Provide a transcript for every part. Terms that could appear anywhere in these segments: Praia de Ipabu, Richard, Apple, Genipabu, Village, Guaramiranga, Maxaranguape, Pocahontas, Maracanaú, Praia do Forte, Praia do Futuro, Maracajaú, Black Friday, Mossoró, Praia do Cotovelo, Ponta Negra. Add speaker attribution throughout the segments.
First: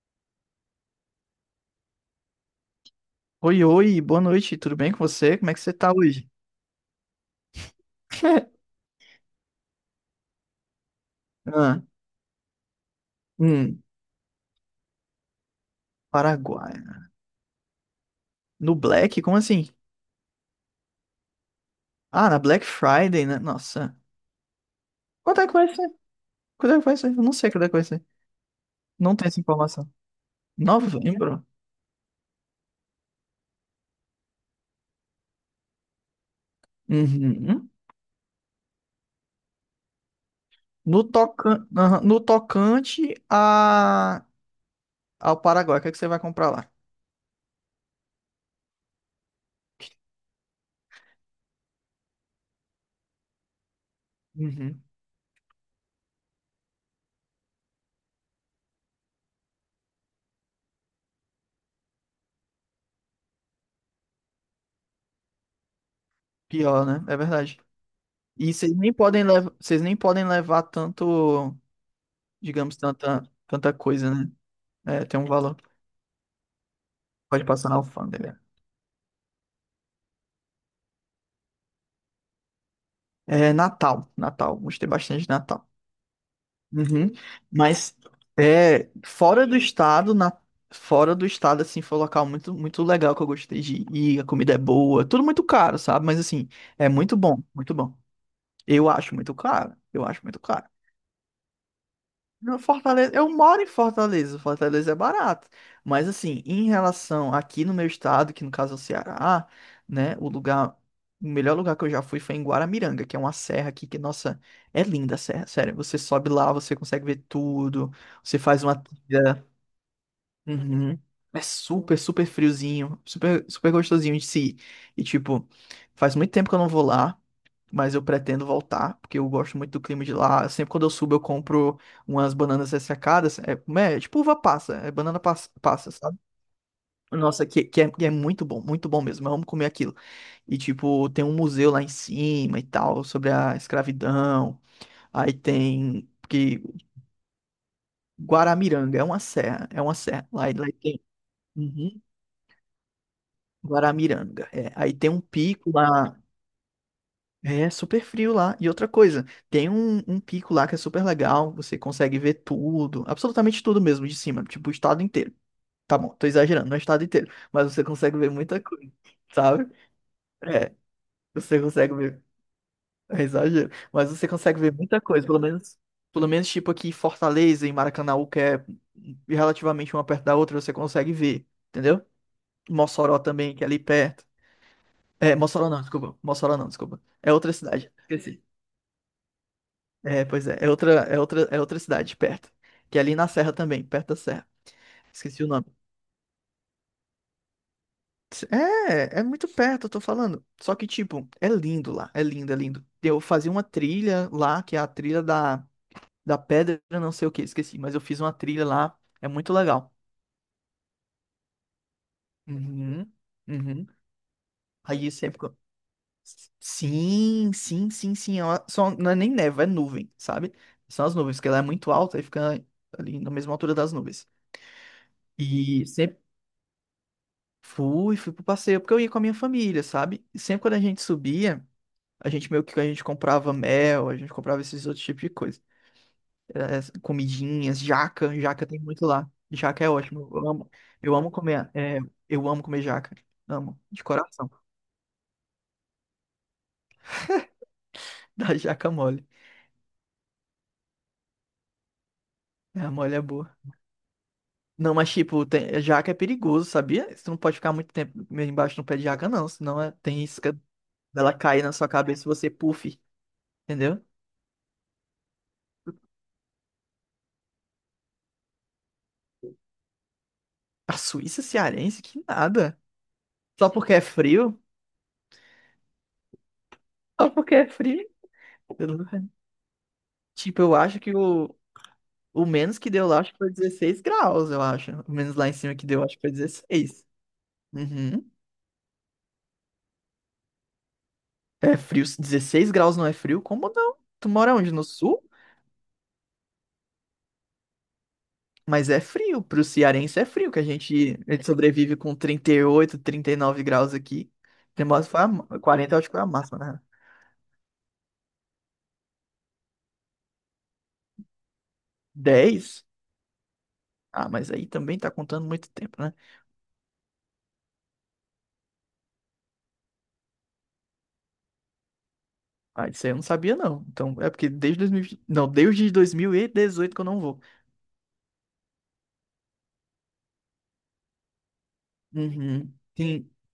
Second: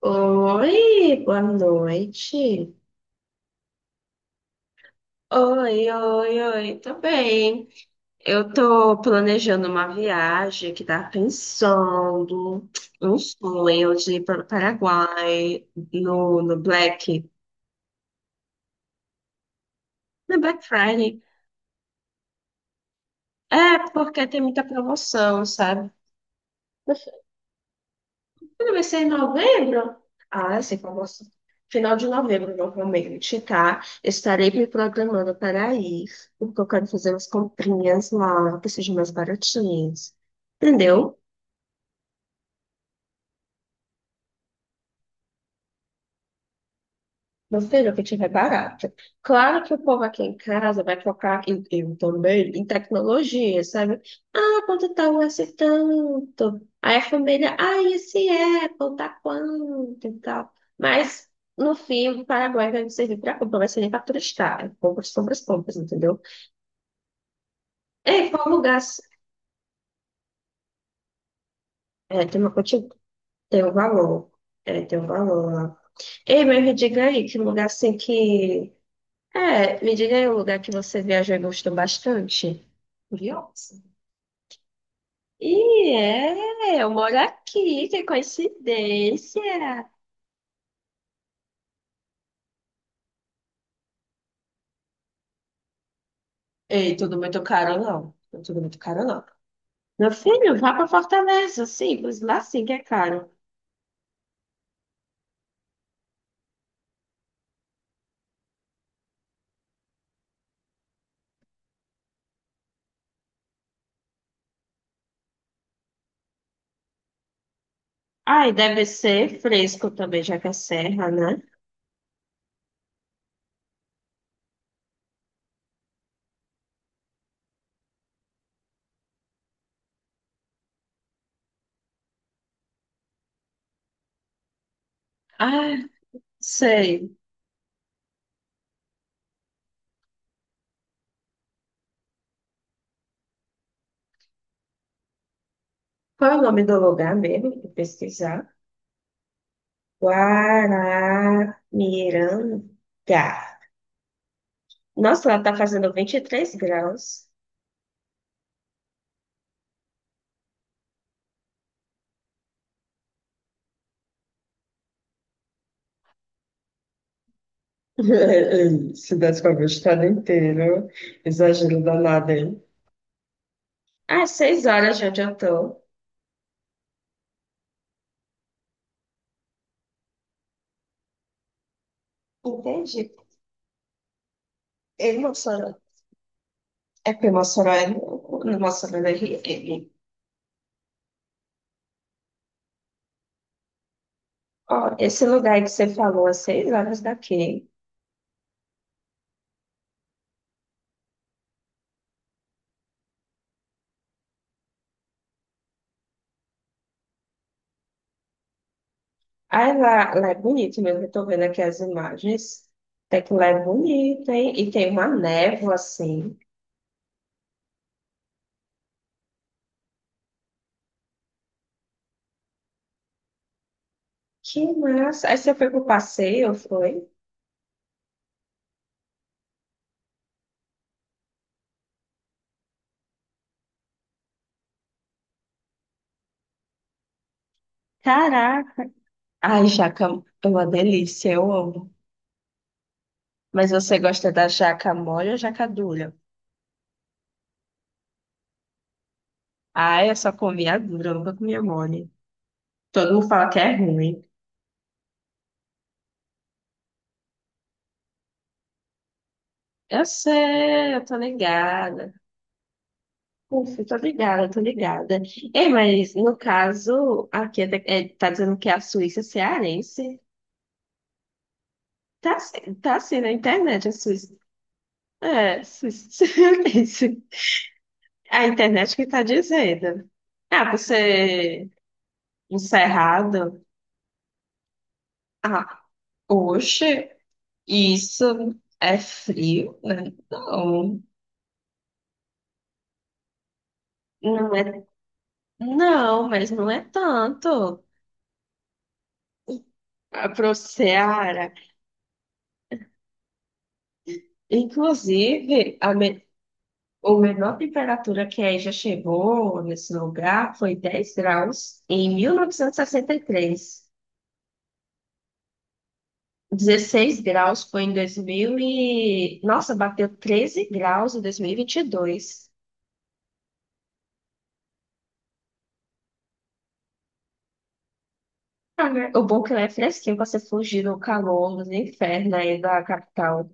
Speaker 1: Oi, boa noite.
Speaker 2: Oi, oi, boa noite, tudo bem com você? Como é que você
Speaker 1: Oi,
Speaker 2: tá hoje?
Speaker 1: oi, oi, tô bem. Eu tô planejando uma viagem que tá
Speaker 2: Ah,
Speaker 1: pensando um
Speaker 2: hum,
Speaker 1: sonho de ir para o Paraguai no, no
Speaker 2: Paraguai.
Speaker 1: Black,
Speaker 2: No Black? Como assim?
Speaker 1: no Black Friday.
Speaker 2: Ah, na Black Friday, né?
Speaker 1: É,
Speaker 2: Nossa.
Speaker 1: porque tem muita
Speaker 2: Quanto
Speaker 1: promoção,
Speaker 2: é que vai ser?
Speaker 1: sabe?
Speaker 2: Quanto é que vai ser? Eu não sei quanto é que vai ser.
Speaker 1: Quando vai ser em
Speaker 2: Não tem essa informação.
Speaker 1: novembro? Ah, sim, como assim?
Speaker 2: Novembro?
Speaker 1: Final de novembro, normalmente, tá? Estarei me programando para ir, porque eu quero fazer umas
Speaker 2: Uhum.
Speaker 1: comprinhas lá, que sejam mais baratinhas.
Speaker 2: No
Speaker 1: Entendeu?
Speaker 2: tocan... aham, no tocante ao Paraguai, o que é que você vai comprar lá?
Speaker 1: Meu filho, o que tiver barato. Claro que o povo aqui em casa vai focar, em, eu também, em tecnologia, sabe? Ah,
Speaker 2: Uhum.
Speaker 1: quanto tá um esse tanto? Aí a família, esse Apple tá quanto e tal. Mas, no fim, o Paraguai vai servir para compra, vai servir para turistar. É compras, compras, compras, entendeu?
Speaker 2: Pior, né? É verdade.
Speaker 1: Ei, qual
Speaker 2: E vocês
Speaker 1: lugar?
Speaker 2: nem podem levar, vocês nem podem levar tanto,
Speaker 1: É,
Speaker 2: digamos, tanta,
Speaker 1: tem um
Speaker 2: tanta coisa,
Speaker 1: valor.
Speaker 2: né?
Speaker 1: É, tem
Speaker 2: É,
Speaker 1: um
Speaker 2: tem um
Speaker 1: valor
Speaker 2: valor.
Speaker 1: lá. Ei, mas me diga aí, que
Speaker 2: Pode
Speaker 1: lugar
Speaker 2: passar na
Speaker 1: assim
Speaker 2: alfândega.
Speaker 1: que... É, me diga aí um lugar que você viajou e gostou bastante.
Speaker 2: É
Speaker 1: Curioso.
Speaker 2: Natal, Natal. Gostei bastante de Natal.
Speaker 1: E é, eu
Speaker 2: Uhum.
Speaker 1: moro aqui,
Speaker 2: Mas
Speaker 1: que
Speaker 2: é
Speaker 1: coincidência.
Speaker 2: fora do estado, na... fora do estado, assim, foi um local muito, muito legal que eu gostei de ir. A comida é boa, tudo muito caro, sabe? Mas assim, é
Speaker 1: Ei,
Speaker 2: muito
Speaker 1: tudo muito
Speaker 2: bom, muito
Speaker 1: caro,
Speaker 2: bom.
Speaker 1: não. Tudo muito
Speaker 2: Eu
Speaker 1: caro,
Speaker 2: acho
Speaker 1: não.
Speaker 2: muito caro. Eu
Speaker 1: Meu
Speaker 2: acho muito
Speaker 1: filho,
Speaker 2: caro.
Speaker 1: vá para Fortaleza, simples, lá
Speaker 2: No
Speaker 1: sim que é
Speaker 2: Fortaleza,
Speaker 1: caro.
Speaker 2: eu moro em Fortaleza, Fortaleza é barato. Mas assim, em relação aqui no meu estado, que no caso é o Ceará, né, o melhor lugar que eu já fui foi em Guaramiranga, que é uma serra aqui que, nossa, é linda a serra, sério. Você sobe lá, você consegue ver tudo, você
Speaker 1: Ai,
Speaker 2: faz uma
Speaker 1: deve ser
Speaker 2: trilha.
Speaker 1: fresco também, já que é
Speaker 2: Uhum.
Speaker 1: serra, né?
Speaker 2: É super, super friozinho, super, super gostosinho de se ir. E tipo, faz muito tempo que eu não vou lá, mas eu pretendo voltar, porque eu gosto muito do clima de lá. Sempre quando eu subo, eu compro umas bananas ressecadas. É, como é? É tipo uva passa, é banana passa,
Speaker 1: Ah,
Speaker 2: passa, sabe?
Speaker 1: sei.
Speaker 2: Nossa, que é muito bom mesmo. Eu amo comer aquilo. E, tipo, tem um museu lá em cima e tal, sobre a escravidão. Aí tem
Speaker 1: Qual é o
Speaker 2: que
Speaker 1: nome do lugar mesmo? Vou pesquisar.
Speaker 2: Guaramiranga, é uma serra, é uma serra. Lá tem.
Speaker 1: Guaramiranga.
Speaker 2: Uhum. Guaramiranga, é. Aí tem um
Speaker 1: Nossa, lá tá
Speaker 2: pico
Speaker 1: fazendo vinte
Speaker 2: lá.
Speaker 1: e três graus.
Speaker 2: É super frio lá. E outra coisa, tem um pico lá que é super legal, você consegue ver tudo, absolutamente tudo mesmo de cima, tipo o estado inteiro. Tá bom, tô exagerando, não é o estado inteiro, mas você consegue ver muita coisa,
Speaker 1: Se desse pra ver o
Speaker 2: sabe?
Speaker 1: estado
Speaker 2: É,
Speaker 1: inteiro,
Speaker 2: você
Speaker 1: exagero
Speaker 2: consegue ver,
Speaker 1: danado, hein?
Speaker 2: é exagero, mas
Speaker 1: Ah,
Speaker 2: você consegue
Speaker 1: seis
Speaker 2: ver
Speaker 1: horas
Speaker 2: muita
Speaker 1: de onde
Speaker 2: coisa,
Speaker 1: eu
Speaker 2: pelo menos,
Speaker 1: tô.
Speaker 2: pelo menos tipo aqui em Fortaleza e Maracanaú, que é relativamente uma perto da outra, você consegue ver, entendeu?
Speaker 1: Entendi.
Speaker 2: Mossoró também, que é ali perto.
Speaker 1: Ei,
Speaker 2: É, Mossoró
Speaker 1: Mossoró.
Speaker 2: não, desculpa, Mossoró não, desculpa.
Speaker 1: É
Speaker 2: É
Speaker 1: porque
Speaker 2: outra
Speaker 1: Mossoró é
Speaker 2: cidade, esqueci.
Speaker 1: no Mossoró da RN.
Speaker 2: É, pois é. É outra cidade perto. Que é ali na serra também, perto da serra.
Speaker 1: Ó, esse
Speaker 2: Esqueci o
Speaker 1: lugar aí
Speaker 2: nome.
Speaker 1: que você falou, a 6 horas daqui.
Speaker 2: É muito perto, eu tô falando. Só que, tipo, é lindo lá. É lindo, é lindo. Eu fazia uma trilha lá, que é a trilha da pedra, não sei o que, esqueci. Mas eu fiz uma trilha lá. É muito
Speaker 1: Ah,
Speaker 2: legal.
Speaker 1: lá é bonito mesmo, eu tô vendo aqui as imagens.
Speaker 2: Uhum,
Speaker 1: Até que lá é
Speaker 2: uhum.
Speaker 1: bonito, hein? E tem uma
Speaker 2: Aí sempre. co-
Speaker 1: névoa, assim.
Speaker 2: Sim, sim, sim, sim. Só, não é nem neve, é nuvem, sabe? São as nuvens, porque ela é muito alta e fica ali na mesma altura das nuvens.
Speaker 1: Que massa. Aí você foi pro
Speaker 2: E sempre
Speaker 1: passeio, foi?
Speaker 2: fui pro passeio, porque eu ia com a minha família, sabe? E sempre quando a gente subia, a gente comprava mel, a gente comprava esses outros tipos de coisa. As comidinhas, jaca, jaca tem
Speaker 1: Caraca.
Speaker 2: muito lá.
Speaker 1: Ai,
Speaker 2: Jaca é
Speaker 1: jaca,
Speaker 2: ótimo,
Speaker 1: é
Speaker 2: eu
Speaker 1: uma
Speaker 2: amo,
Speaker 1: delícia, eu
Speaker 2: comer,
Speaker 1: amo.
Speaker 2: eu amo comer jaca,
Speaker 1: Mas
Speaker 2: amo,
Speaker 1: você
Speaker 2: de
Speaker 1: gosta da
Speaker 2: coração.
Speaker 1: jaca mole ou jaca dura?
Speaker 2: Da jaca mole,
Speaker 1: Ah, eu só comi a dura, eu nunca comi a mole.
Speaker 2: a
Speaker 1: Todo
Speaker 2: mole é
Speaker 1: mundo fala
Speaker 2: boa.
Speaker 1: que é ruim.
Speaker 2: Não, mas tipo, jaca é perigoso, sabia? Você não pode ficar muito tempo meio embaixo do pé de jaca, não, senão
Speaker 1: Eu
Speaker 2: tem isca
Speaker 1: sei, eu tô
Speaker 2: dela cair na sua
Speaker 1: ligada.
Speaker 2: cabeça e você puff,
Speaker 1: Ufa, eu tô
Speaker 2: entendeu?
Speaker 1: ligada, eu tô ligada. Ei, mas no caso, aqui é, tá dizendo que a Suíça é cearense.
Speaker 2: A Suíça cearense, que
Speaker 1: Tá, assim-
Speaker 2: nada.
Speaker 1: tá assim na
Speaker 2: Só
Speaker 1: internet, a
Speaker 2: porque é
Speaker 1: Suíça.
Speaker 2: frio?
Speaker 1: É, Suíça é cearense.
Speaker 2: Só porque é frio.
Speaker 1: A
Speaker 2: Eu
Speaker 1: internet que tá
Speaker 2: não-
Speaker 1: dizendo.
Speaker 2: Tipo,
Speaker 1: Ah,
Speaker 2: eu acho que o,
Speaker 1: você
Speaker 2: o menos que deu lá acho que foi
Speaker 1: encerrado.
Speaker 2: 16 graus, eu acho. O menos lá em cima
Speaker 1: Ah,
Speaker 2: que deu acho que foi 16.
Speaker 1: oxe.
Speaker 2: Uhum.
Speaker 1: Isso é frio, né? Não,
Speaker 2: É frio. 16 graus não é frio? Como não? Tu
Speaker 1: não
Speaker 2: mora onde?
Speaker 1: é,
Speaker 2: No sul?
Speaker 1: não, mas não é tanto
Speaker 2: Mas é frio. Pro cearense é
Speaker 1: para
Speaker 2: frio,
Speaker 1: o
Speaker 2: que a gente
Speaker 1: Ceará.
Speaker 2: sobrevive com 38, 39 graus aqui. Tem mais foi
Speaker 1: Inclusive, a,
Speaker 2: 40, eu
Speaker 1: me,
Speaker 2: acho que foi a máxima, né?
Speaker 1: a menor temperatura que aí já chegou nesse lugar foi 10 graus em mil novecentos e
Speaker 2: 10?
Speaker 1: e sessenta e três.
Speaker 2: Ah, mas aí também tá contando muito tempo, né?
Speaker 1: 16 graus foi em 2000 e... Nossa, bateu 13 graus em 2022.
Speaker 2: Ah, isso aí eu não sabia, não. Então, é porque desde 2000, não, desde 2018 que eu não vou.
Speaker 1: Ah, né? O bom é que lá é fresquinho para você fugir do calor, do inferno aí
Speaker 2: Uhum.
Speaker 1: da
Speaker 2: Sim.
Speaker 1: capital.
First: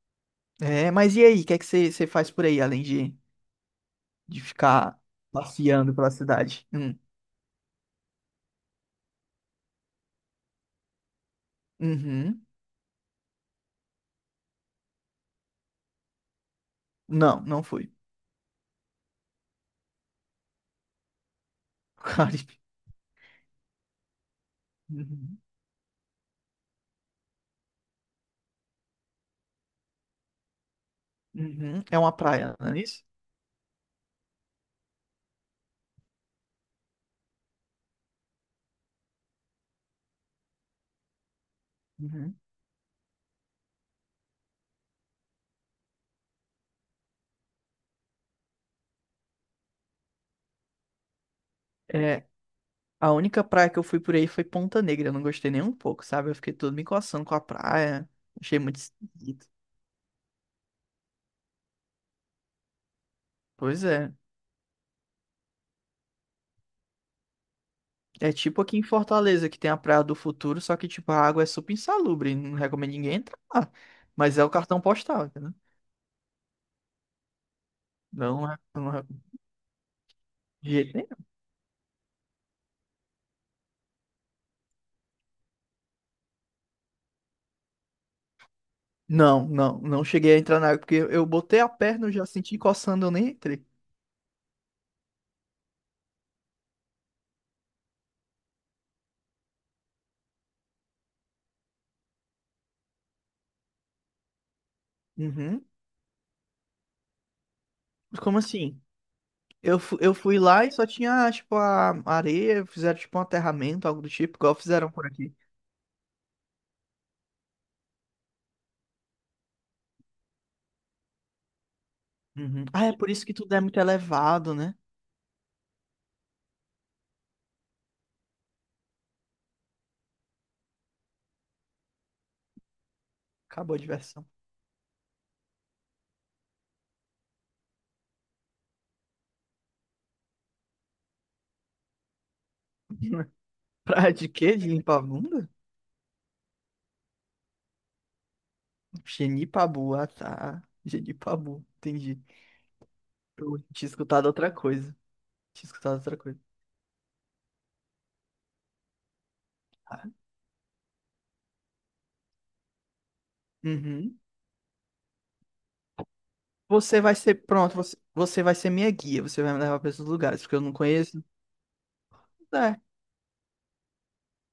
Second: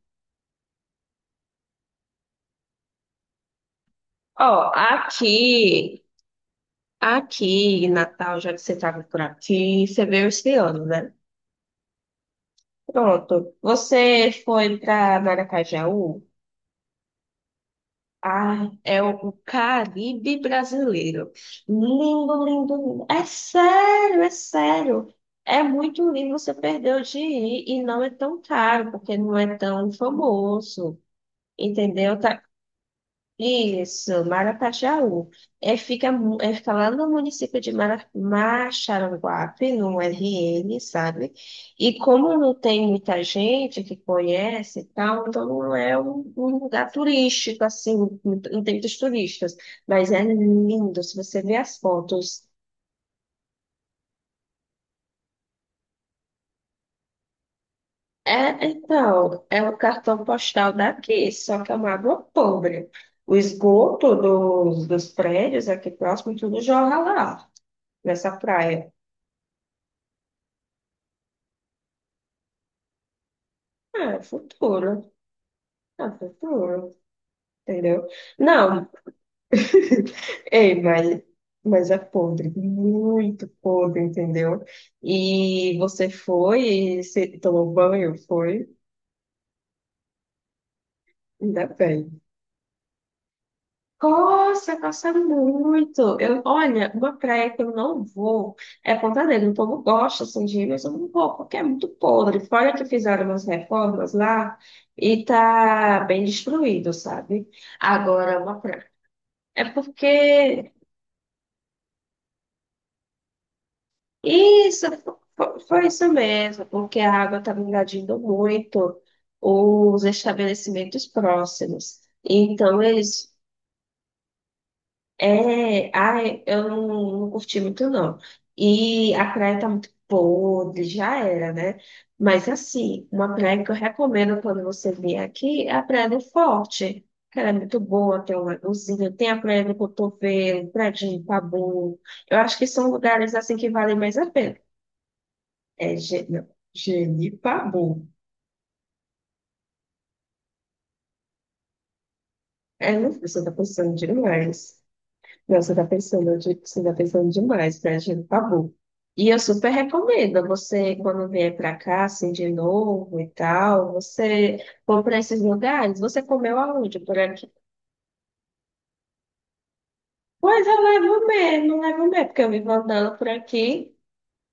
Speaker 2: É, mas e aí? O que é que você faz por aí, além de
Speaker 1: Ó,
Speaker 2: ficar passeando
Speaker 1: aqui,
Speaker 2: pela cidade? Hum.
Speaker 1: aqui em Natal, já que você estava por aqui, você veio esse ano, né?
Speaker 2: Uhum.
Speaker 1: Pronto. Você foi para Maracajaú?
Speaker 2: Não, não fui.
Speaker 1: Ah, é o Caribe brasileiro. Lindo,
Speaker 2: Caribe.
Speaker 1: lindo, lindo. É sério, é sério.
Speaker 2: Uhum.
Speaker 1: É muito lindo, você perdeu de ir e não é tão caro, porque não é tão famoso.
Speaker 2: Uhum. É uma
Speaker 1: Entendeu? Tá.
Speaker 2: praia, não é isso?
Speaker 1: Isso. Maracajá É, fica, mu- é, Fica lá no município de Maxaranguape, no RN, sabe? E como
Speaker 2: Uhum.
Speaker 1: não tem muita gente que conhece e tal, então não é um lugar turístico, assim, não tem muitos turistas. Mas é lindo, se você ver as
Speaker 2: É,
Speaker 1: fotos.
Speaker 2: a única praia que eu fui por aí foi Ponta Negra. Eu não gostei nem um pouco, sabe? Eu fiquei todo me coçando com a praia. Achei
Speaker 1: É,
Speaker 2: muito
Speaker 1: então,
Speaker 2: esquisito.
Speaker 1: é o cartão postal daqui, só que é uma água pobre. O
Speaker 2: Pois é.
Speaker 1: esgoto dos prédios aqui próximo, tudo jorra lá
Speaker 2: É
Speaker 1: nessa
Speaker 2: tipo aqui em
Speaker 1: praia.
Speaker 2: Fortaleza, que tem a Praia do Futuro, só que, tipo, a água é super insalubre, não recomendo ninguém entrar lá.
Speaker 1: Ah,
Speaker 2: Mas é o cartão
Speaker 1: futuro.
Speaker 2: postal, entendeu?
Speaker 1: Ah, futuro. Entendeu?
Speaker 2: Não é,
Speaker 1: Não.
Speaker 2: não é de
Speaker 1: Ei,
Speaker 2: jeito
Speaker 1: mas,
Speaker 2: nenhum.
Speaker 1: mas é podre. Muito podre, entendeu? E você foi e se tomou banho? Foi?
Speaker 2: Não, não, não cheguei a entrar na água, porque eu botei
Speaker 1: Ainda
Speaker 2: a perna, eu
Speaker 1: bem.
Speaker 2: já senti coçando, eu nem entrei.
Speaker 1: Nossa, gosta muito. Eu, olha, uma praia que eu não vou é Ponta Negra. O povo gosta assim, de ir, mas eu não vou, porque é muito podre. Fora que fizeram umas reformas lá e
Speaker 2: Uhum.
Speaker 1: tá bem destruído, sabe?
Speaker 2: Como
Speaker 1: Agora, uma
Speaker 2: assim?
Speaker 1: praia. É
Speaker 2: Eu fui lá e
Speaker 1: porque
Speaker 2: só tinha, tipo, a areia, fizeram, tipo, um aterramento, algo do tipo, igual
Speaker 1: isso
Speaker 2: fizeram por aqui.
Speaker 1: foi isso mesmo, porque a água estava invadindo muito os estabelecimentos próximos.
Speaker 2: Uhum.
Speaker 1: Então
Speaker 2: Ah, é por isso
Speaker 1: eles.
Speaker 2: que tudo é muito elevado, né?
Speaker 1: É, ai, eu não, não curti muito, não. E a praia tá muito podre, já era, né? Mas, assim, uma praia que eu
Speaker 2: Acabou a diversão.
Speaker 1: recomendo quando você vier aqui é a Praia do Forte, que ela é muito boa, tem um lagozinho, tem a Praia do Cotovelo, Praia de Ipabu. Eu acho que são lugares, assim, que valem
Speaker 2: Praia
Speaker 1: mais
Speaker 2: de
Speaker 1: a pena.
Speaker 2: quê? De limpar a bunda?
Speaker 1: É, não, Genipabu.
Speaker 2: Genipabu, ah tá. Genipabu, entendi.
Speaker 1: É, não, você tá
Speaker 2: Eu tinha
Speaker 1: pensando
Speaker 2: escutado outra
Speaker 1: demais.
Speaker 2: coisa.
Speaker 1: Não,
Speaker 2: Tinha
Speaker 1: você tá
Speaker 2: escutado outra
Speaker 1: pensando,
Speaker 2: coisa.
Speaker 1: de- você tá pensando demais, né, gente? Tabu. E eu super
Speaker 2: Ah,
Speaker 1: recomendo você, quando vier pra cá, assim, de novo e tal,
Speaker 2: uhum.
Speaker 1: você for pra esses lugares, você comeu aonde
Speaker 2: Você vai
Speaker 1: por
Speaker 2: ser,
Speaker 1: aqui?
Speaker 2: pronto, você vai ser minha guia, você vai me levar para esses lugares, porque eu
Speaker 1: Pois
Speaker 2: não
Speaker 1: eu
Speaker 2: conheço.
Speaker 1: levo mesmo, porque eu vivo
Speaker 2: É,
Speaker 1: andando por aqui,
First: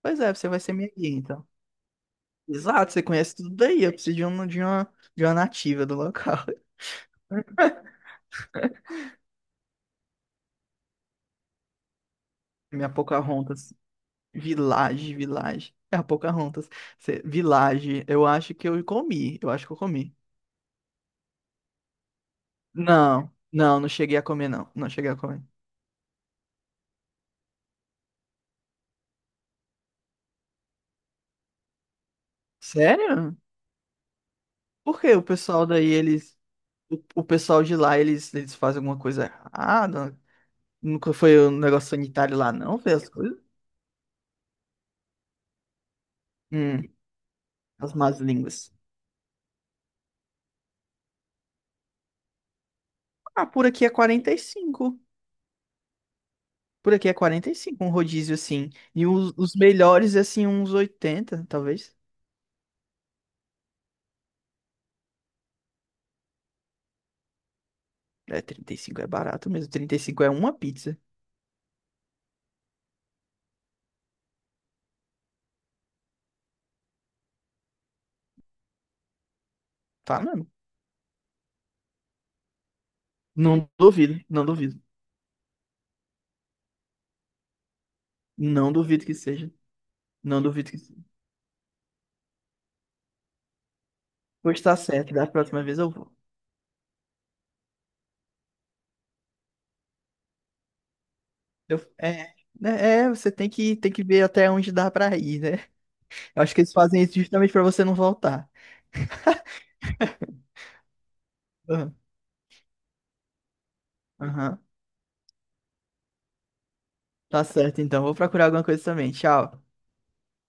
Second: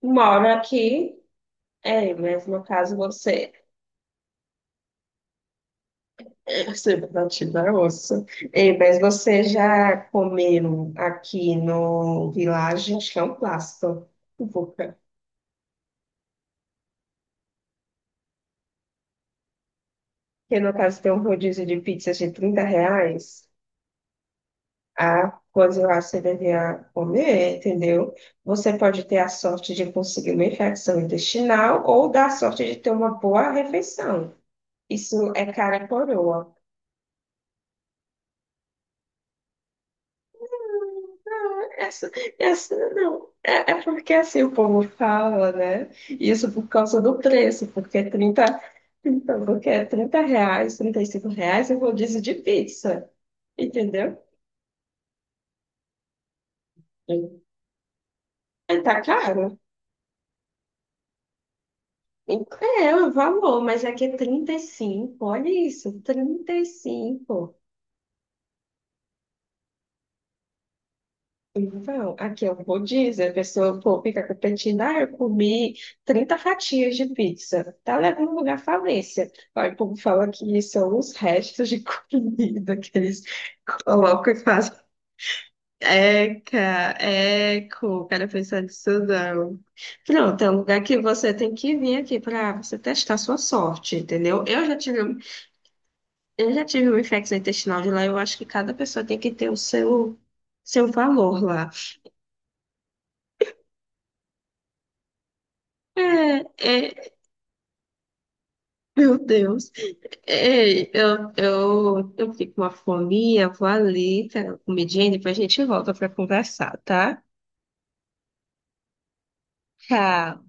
Speaker 2: pois é,
Speaker 1: moro
Speaker 2: você vai ser minha guia,
Speaker 1: aqui,
Speaker 2: então.
Speaker 1: é, mas no
Speaker 2: Exato,
Speaker 1: caso
Speaker 2: você conhece tudo
Speaker 1: você,
Speaker 2: daí, eu preciso de uma, de uma nativa do local.
Speaker 1: você batido na ossa, é, mas você já comeu aqui no
Speaker 2: Minha
Speaker 1: Village, acho que é um
Speaker 2: Pocahontas,
Speaker 1: plástico,
Speaker 2: Village, Village. É a Pocahontas. Village, eu acho que eu comi, eu acho que eu comi.
Speaker 1: que no caso tem um rodízio de pizzas de 30
Speaker 2: Não,
Speaker 1: reais,
Speaker 2: não, não cheguei a comer, não. Não cheguei a
Speaker 1: a
Speaker 2: comer.
Speaker 1: coisa lá você deveria comer, entendeu? Você pode ter a sorte de conseguir uma infecção intestinal ou dar a sorte de ter uma
Speaker 2: Sério?
Speaker 1: boa refeição.
Speaker 2: Por que o
Speaker 1: Isso é
Speaker 2: pessoal daí,
Speaker 1: cara
Speaker 2: eles.
Speaker 1: coroa.
Speaker 2: O pessoal de lá, eles fazem alguma coisa errada? Nunca foi um
Speaker 1: Não.
Speaker 2: negócio
Speaker 1: Essa,
Speaker 2: sanitário lá,
Speaker 1: essa
Speaker 2: não? Foi as
Speaker 1: não.
Speaker 2: coisas?
Speaker 1: É porque assim o povo fala, né? Isso por
Speaker 2: Hum,
Speaker 1: causa do preço,
Speaker 2: as
Speaker 1: porque
Speaker 2: más
Speaker 1: 30,
Speaker 2: línguas.
Speaker 1: então, porque é R$ 30, R$ 35 é rodízio de pizza,
Speaker 2: Ah, por aqui é
Speaker 1: entendeu?
Speaker 2: 45. Por aqui é
Speaker 1: Aí.
Speaker 2: 45 um rodízio assim.
Speaker 1: Tá
Speaker 2: E os
Speaker 1: caro.
Speaker 2: melhores, assim, uns 80 talvez.
Speaker 1: É, o valor, mas aqui é 35, olha isso, 35.
Speaker 2: É, 35 é barato mesmo. 35 é uma pizza.
Speaker 1: Então, aqui é o rodízio, a pessoa, pô, fica competindo, eu comi 30 fatias de pizza, tá levando lugar à falência. Aí o povo
Speaker 2: Tá
Speaker 1: fala
Speaker 2: mesmo?
Speaker 1: que são os restos de comida que eles
Speaker 2: Não duvido,
Speaker 1: colocam e
Speaker 2: não
Speaker 1: fazem.
Speaker 2: duvido.
Speaker 1: Eca, eco, cara pensar
Speaker 2: Não
Speaker 1: nisso
Speaker 2: duvido que seja.
Speaker 1: não.
Speaker 2: Não
Speaker 1: Pronto, é um
Speaker 2: duvido que
Speaker 1: lugar que
Speaker 2: seja.
Speaker 1: você tem que vir aqui para você testar sua sorte, entendeu?
Speaker 2: Pois
Speaker 1: Eu já
Speaker 2: tá
Speaker 1: tive
Speaker 2: certo, da próxima vez eu vou.
Speaker 1: Eu já tive uma infecção intestinal de lá, eu acho que cada pessoa tem que ter o seu valor lá.
Speaker 2: É, né, é, você tem que, ver até onde dá pra ir, né?
Speaker 1: É,
Speaker 2: Eu acho que eles
Speaker 1: é,
Speaker 2: fazem isso justamente pra você não voltar.
Speaker 1: meu Deus. É, eu,
Speaker 2: Aham,
Speaker 1: eu, eu fico com uma fominha, vou ali, cara,
Speaker 2: aham.
Speaker 1: comidinha, e depois a gente volta para conversar, tá?
Speaker 2: Tá certo, então. Vou procurar alguma coisa também. Tchau.
Speaker 1: Tchau.